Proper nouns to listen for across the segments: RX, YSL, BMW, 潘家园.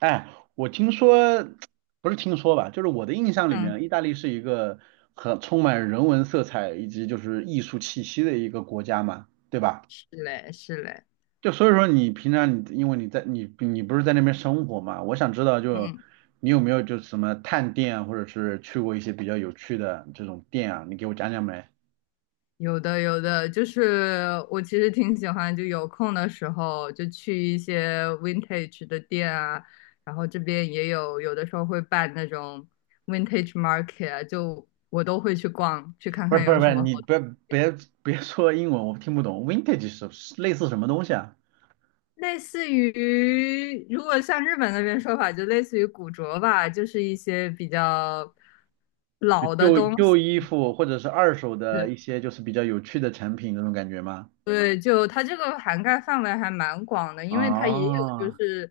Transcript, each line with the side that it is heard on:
right: 哎，我听说，不是听说吧，就是我的印象里
left: 嗯，
right: 面，意大利是一个很充满人文色彩以及就是艺术气息的一个国家嘛，对吧？
left: 是嘞，是嘞，
right: 就所以说你平常你因为你在你不是在那边生活嘛，我想知道就
left: 嗯，
right: 你有没有就什么探店啊，或者是去过一些比较有趣的这种店啊，你给我讲讲呗。
left: 有的有的，就是我其实挺喜欢，就有空的时候就去一些 vintage 的店啊，然后这边也有，有的时候会办那种 vintage market 啊，就我都会去逛，去看
right: 不是
left: 看
right: 不是
left: 有
right: 不
left: 什
right: 是，
left: 么好。
right: 你别别说英文，我听不懂。Vintage 是类似什么东西啊？
left: 类似于，如果像日本那边说法，就类似于古着吧，就是一些比较
right: 就
left: 老的
right: 旧
left: 东
right: 旧
left: 西，
right: 衣服或者是二手的一些就是比较有趣的产品那种感觉吗？
left: 对，就它这个涵盖范围还蛮广的，因为它也有就
right: 啊，
left: 是，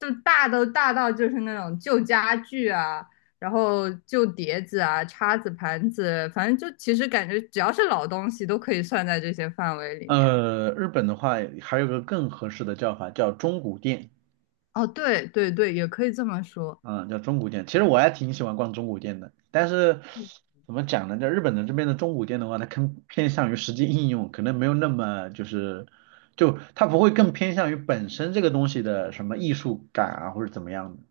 left: 就大都大到就是那种旧家具啊，然后旧碟子啊、叉子、盘子，反正就其实感觉只要是老东西都可以算在这些范围里面。
right: 日本的话还有个更合适的叫法叫中古店，
left: 哦，对对对，也可以这么说。
right: 嗯，叫中古店。其实我还挺喜欢逛中古店的，但是怎么讲呢？在日本的这边的中古店的话，它更偏向于实际应用，可能没有那么就是就它不会更偏向于本身这个东西的什么艺术感啊或者怎么样的。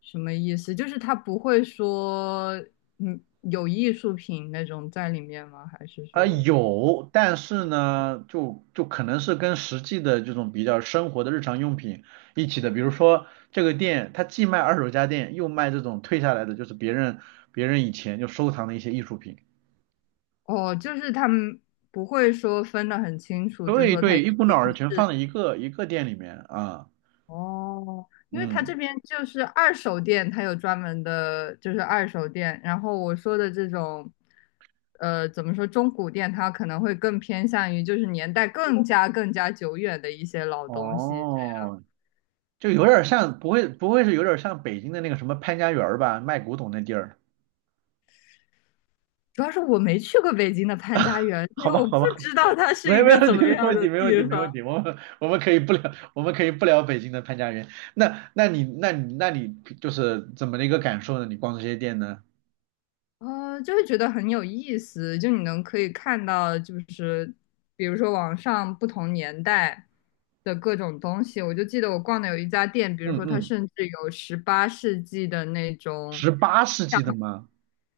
left: 什么意思？就是它不会说，嗯，有艺术品那种在里面吗？还是
right: 啊
left: 说，
right: 有，但是呢，就可能是跟实际的这种比较生活的日常用品一起的，比如说这个店，它既卖二手家电，又卖这种退下来的，就是别人以前就收藏的一些艺术品。
left: 哦，就是他们不会说分得很清楚，就
right: 对
left: 说它
right: 对，一
left: 一
right: 股脑
left: 定。
right: 儿的全放在一个店里面啊，
left: 哦，因为他这
right: 嗯，
left: 边就是二手店，他有专门的，就是二手店。然后我说的这种，怎么说中古店，它可能会更偏向于就是年代更加久远的一些老东西。
right: 哦，就有点儿像，不会是有点儿像北京的那个什么潘家园儿吧，卖古董那地儿？
left: 主要是我没去过北京的潘家园，因
right: 好
left: 为
right: 吧，
left: 我不
right: 好吧。
left: 知道它是
right: 没
left: 一
right: 有没
left: 个
right: 有问
left: 怎
right: 题，
left: 么
right: 没
left: 样
right: 问
left: 的
right: 题，没问
left: 地
right: 题，没
left: 方。
right: 问题。我们 我们可以不聊，我们可以不聊北京的潘家园。那你就是怎么的一个感受呢？你逛这些店呢？
left: 就会觉得很有意思，就你能可以看到，就是比如说网上不同年代的各种东西。我就记得我逛的有一家店，比如
right: 嗯
left: 说它
right: 嗯，
left: 甚至有十八世纪的那种，
right: 十八世纪的吗？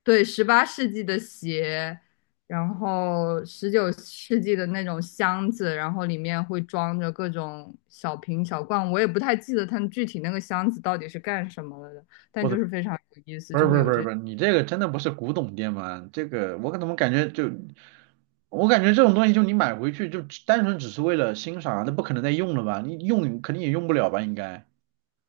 left: 对，十八世纪的鞋，然后19世纪的那种箱子，然后里面会装着各种小瓶小罐。我也不太记得它具体那个箱子到底是干什么了的，但
right: 我
left: 就
right: 的，
left: 是非常有意思，
right: 不是
left: 就
right: 不
left: 会
right: 是
left: 有
right: 不是
left: 这。
right: 不是，你这个真的不是古董店吗？这个我怎么感觉就，我感觉这种东西就你买回去就只单纯只是为了欣赏啊那不可能再用了吧？你用肯定也用不了吧？应该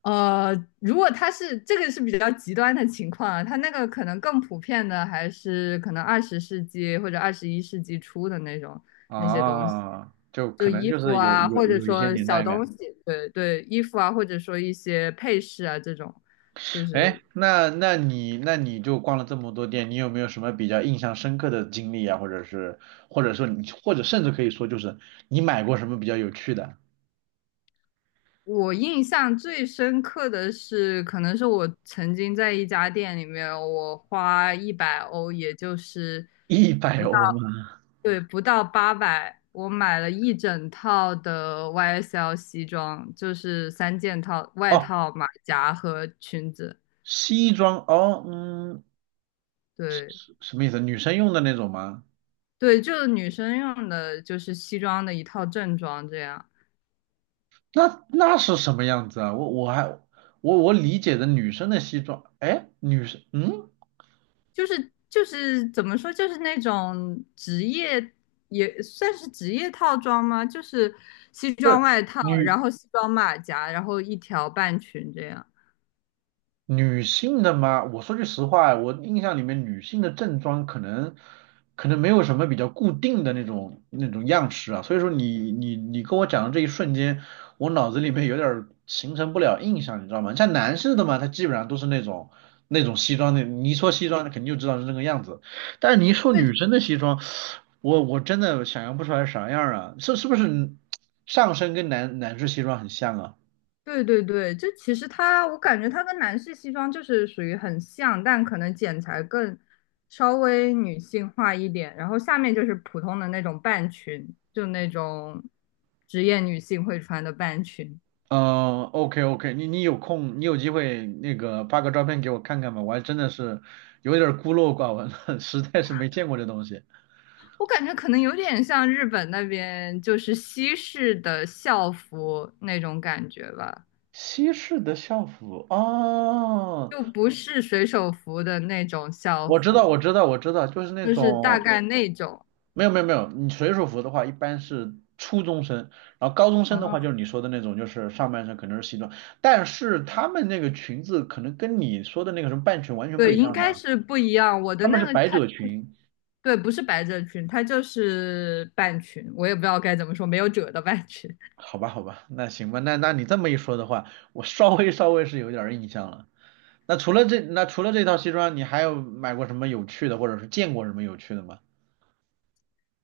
left: 呃，如果他是这个是比较极端的情况啊，他那个可能更普遍的还是可能20世纪或者21世纪初的那种那些东西，
right: 啊，就
left: 就
right: 可能
left: 衣
right: 就
left: 服
right: 是有
left: 啊，或
right: 有
left: 者
right: 有一些
left: 说
right: 年
left: 小
right: 代感。
left: 东西，对对，衣服啊，或者说一些配饰啊这种，就
right: 哎，
left: 是
right: 那你就逛了这么多店，你有没有什么比较印象深刻的经历啊？或者是或者说你或者甚至可以说就是你买过什么比较有趣的？
left: 我印象最深刻的是，可能是我曾经在一家店里面，我花100欧，也就是。
right: 一百
left: 不。
right: 欧吗？
left: 对，不到八百，我买了一整套的 YSL 西装，就是三件套，外
right: 哦，
left: 套、马甲和裙子。
right: 西装哦，嗯，
left: 对
right: 什么意思？女生用的那种吗？
left: 对，就是女生用的，就是西装的一套正装，这样
right: 那那是什么样子啊？我我还我我理解的女生的西装，哎，女生嗯，
left: 就是怎么说，就是那种职业也算是职业套装吗？就是西
right: 不
left: 装
right: 是
left: 外套，然
right: 女。
left: 后西装马甲，然后一条半裙这样。
right: 女性的吗？我说句实话，我印象里面女性的正装可能没有什么比较固定的那种样式啊，所以说你跟我讲的这一瞬间，我脑子里面有点儿形成不了印象，你知道吗？像男士的嘛，他基本上都是那种西装的，你一说西装，肯定就知道是那个样子，但是你一说
left: 对，
right: 女生的西装，我真的想象不出来啥样啊，是是不是上身跟男士西装很像啊？
left: 对对对，就其实它，我感觉它跟男士西装就是属于很像，但可能剪裁更稍微女性化一点，然后下面就是普通的那种半裙，就那种职业女性会穿的半裙。
right: 嗯，OK OK，你有空，你有机会那个发个照片给我看看吧，我还真的是有点儿孤陋寡闻了，实在是没见过这东西。
left: 我感觉可能有点像日本那边就是西式的校服那种感觉吧，
right: 西式的校服哦，
left: 就不是水手服的那种校
right: 我知道
left: 服，
right: 我知道我知道，就是那
left: 就是大
right: 种
left: 概那种。
right: 没有没有，你水手服的话一般是初中生，然后高中生的话就
left: 哦，
right: 是你说的那种，就是上半身可能是西装，但是他们那个裙子可能跟你说的那个什么半裙完全不
left: 对，
right: 一
left: 应
right: 样的
left: 该
right: 啊，
left: 是不一样。我的
right: 他们
left: 那
right: 是
left: 个
right: 百
left: 它。
right: 褶裙。
left: 对，不是百褶裙，它就是半裙，我也不知道该怎么说，没有褶的半裙。
right: 好吧，好吧，那行吧，那那你这么一说的话，我稍微是有点儿印象了。那除了这，那除了这套西装，你还有买过什么有趣的，或者是见过什么有趣的吗？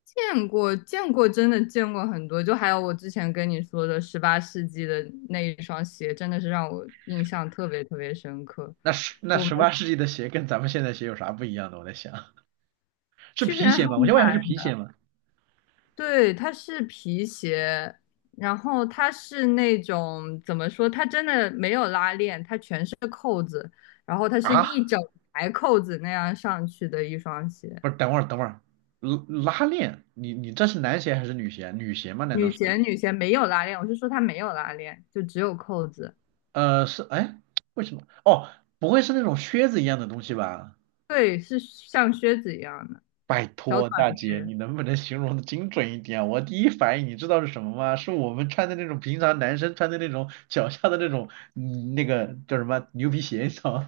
left: 见过，见过，真的见过很多。就还有我之前跟你说的十八世纪的那一双鞋，真的是让我印象特别特别深刻。
right: 那
left: 就我们
right: 十八世纪的鞋跟咱们现在鞋有啥不一样的？我在想，是
left: 去别
right: 皮
left: 人
right: 鞋
left: 还
right: 吗？我先问一下，是
left: 买，
right: 皮鞋吗？
left: 对，它是皮鞋，然后它是那种怎么说，它真的没有拉链，它全是扣子，然后它是一
right: 啊，
left: 整排扣子那样上去的一双鞋。
right: 不是，等会儿，拉拉链，你你这是男鞋还是女鞋？女鞋吗？难道
left: 女
right: 是？
left: 鞋女鞋没有拉链，我是说它没有拉链，就只有扣子。
right: 呃，是，哎，为什么？哦，不会是那种靴子一样的东西吧？
left: 对，是像靴子一样的
right: 拜
left: 小
right: 托
left: 短
right: 大姐，
left: 靴。
right: 你能不能形容的精准一点啊？我第一反应你知道是什么吗？是我们穿的那种平常男生穿的那种脚下的那种，嗯，那个叫什么牛皮鞋，你知道吗？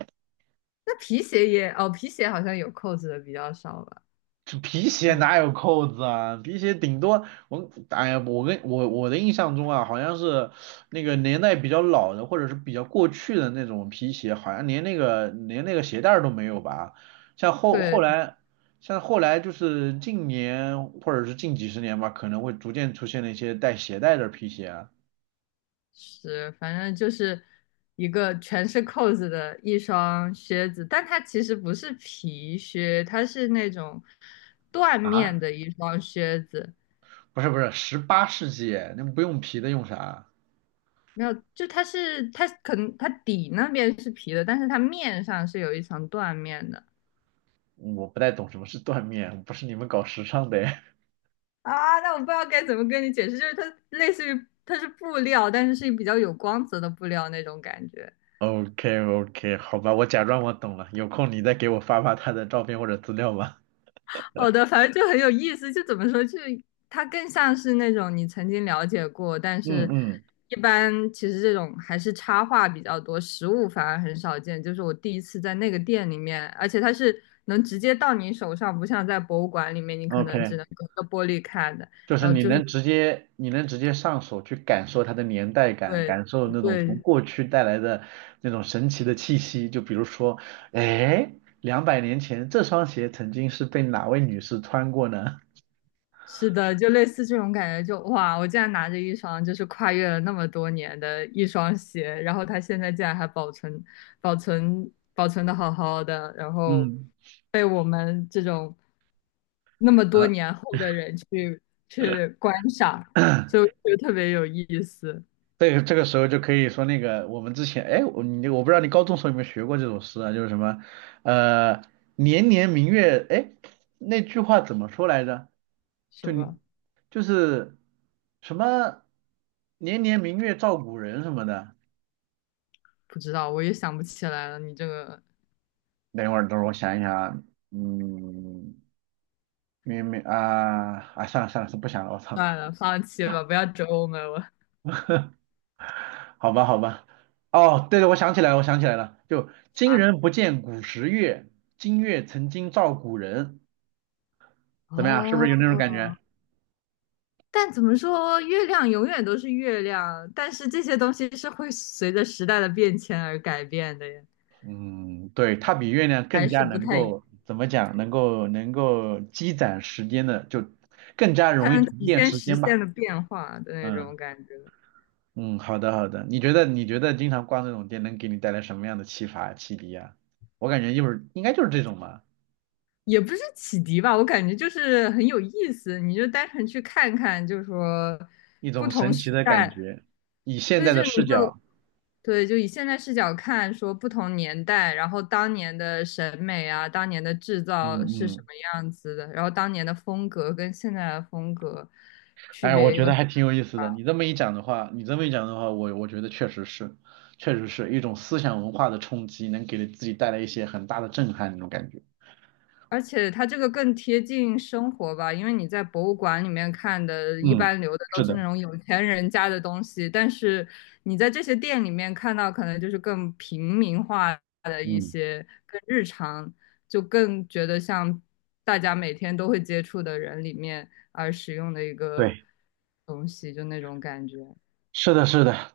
left: 那皮鞋也哦，皮鞋好像有扣子的比较少吧？
right: 这皮鞋
left: 嗯，
right: 哪有扣子啊？皮鞋顶多我，哎呀，我跟我我的印象中啊，好像是那个年代比较老的，或者是比较过去的那种皮鞋，好像连那个连那个鞋带儿都没有吧？像后后
left: 对，
right: 来，像后来就是近年或者是近几十年吧，可能会逐渐出现了一些带鞋带的皮鞋啊。
left: 是，反正就是一个全是扣子的一双靴子，但它其实不是皮靴，它是那种缎
right: 啊？
left: 面的一双靴子。
right: 不是不是，十八世纪，那不用皮的用啥啊？
left: 没有，就它是它可能它底那边是皮的，但是它面上是有一层缎面的。
right: 我不太懂什么是缎面，不是你们搞时尚的。
left: 啊，那我不知道该怎么跟你解释，就是它类似于它是布料，但是是比较有光泽的布料那种感觉。
right: OK OK 好吧，我假装我懂了。有空你再给我发发他的照片或者资料吧。
left: 好的，反正就很有意思，就怎么说，就是它更像是那种你曾经了解过，但
right: 嗯
left: 是
right: 嗯
left: 一般其实这种还是插画比较多，实物反而很少见。就是我第一次在那个店里面，而且它是能直接到你手上，不像在博物馆里面你可能只
right: ，OK，
left: 能隔着玻璃看的。
right: 就是
left: 然后
right: 你
left: 就是
right: 能直接你能直接上手去感受它的年代感，
left: 对
right: 感受那种从
left: 对
right: 过去带来的那种神奇的气息。就比如说，哎，200年前这双鞋曾经是被哪位女士穿过呢？
left: 是的，就类似这种感觉就，哇，我竟然拿着一双就是跨越了那么多年的一双鞋，然后它现在竟然还保存、保存、保存的好好的，然 后
right: 嗯，
left: 被我们这种那么多
right: 呃
left: 年后的人去去观赏，就 就特别有意思。
right: 这个时候就可以说那个我们之前，哎，我不知道你高中时候有没有学过这首诗啊，就是什么，呃，年年明月，哎，那句话怎么说来着？
left: 什
right: 就
left: 么
right: 你就是什么年年明月照古人什么的。
left: 不知道，我也想不起来了。你这个
right: 等一会儿，等会儿我想一想啊，嗯，明明啊啊，算了算了，是不想了，我操，
left: 算了，放弃吧，不要折磨我。
right: 好吧好吧，哦，对对，我想起来了，就今
left: 啊！
right: 人不见古时月，今月曾经照古人。怎么样？是不
left: 哦，
right: 是有那种感觉？
left: 但怎么说，月亮永远都是月亮，但是这些东西是会随着时代的变迁而改变的呀，
right: 嗯，对，它比月亮
left: 还
right: 更
left: 是
right: 加
left: 不
right: 能
left: 太一样，
right: 够怎么讲？能够积攒时间的，就更加
left: 它
right: 容易
left: 能
right: 沉
left: 体
right: 淀
left: 现
right: 时
left: 时
right: 间
left: 现
right: 吧。
left: 的变化的那
right: 嗯
left: 种感觉，
right: 嗯，好的好的。你觉得经常逛这种店能给你带来什么样的启发启迪啊？我感觉就是应该就是这种吧，
left: 也不是启迪吧，我感觉就是很有意思，你就单纯去看看，就是说
right: 一
left: 不
right: 种
left: 同
right: 神奇
left: 时
right: 的感
left: 代。
right: 觉，以现
left: 对，
right: 在
left: 就
right: 的
left: 你
right: 视
left: 就
right: 角，
left: 对，就以现在视角看，说不同年代，然后当年的审美啊，当年的制造
right: 嗯
left: 是什
right: 嗯
left: 么样子的，然后当年的风格跟现在的风格区
right: 哎，我
left: 别
right: 觉
left: 又
right: 得
left: 是。
right: 还挺有意思的。你这么一讲的话，我觉得确实是，确实是一种思想文化的冲击，能给自己带来一些很大的震撼那种感觉。
left: 而且它这个更贴近生活吧，因为你在博物馆里面看的，一
right: 嗯，
left: 般留的都
right: 是
left: 是
right: 的，
left: 那种有钱人家的东西，但是你在这些店里面看到，可能就是更平民化的一
right: 嗯，
left: 些，更日常，就更觉得像大家每天都会接触的人里面而使用的一个
right: 对，
left: 东西，就那种感觉。
right: 是的，是的。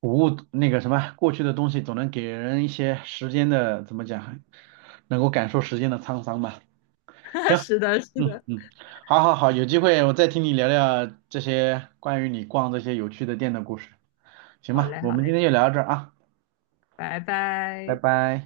right: 古物那个什么，过去的东西总能给人一些时间的，怎么讲，能够感受时间的沧桑吧。行，
left: 是的，是
right: 嗯
left: 的，
right: 嗯，好好好，有机会我再听你聊聊这些关于你逛有趣的店的故事，行
left: 好
right: 吧？
left: 嘞，
right: 我
left: 好
right: 们今
left: 嘞，
right: 天就聊到这儿啊，
left: 拜
right: 拜
left: 拜。
right: 拜。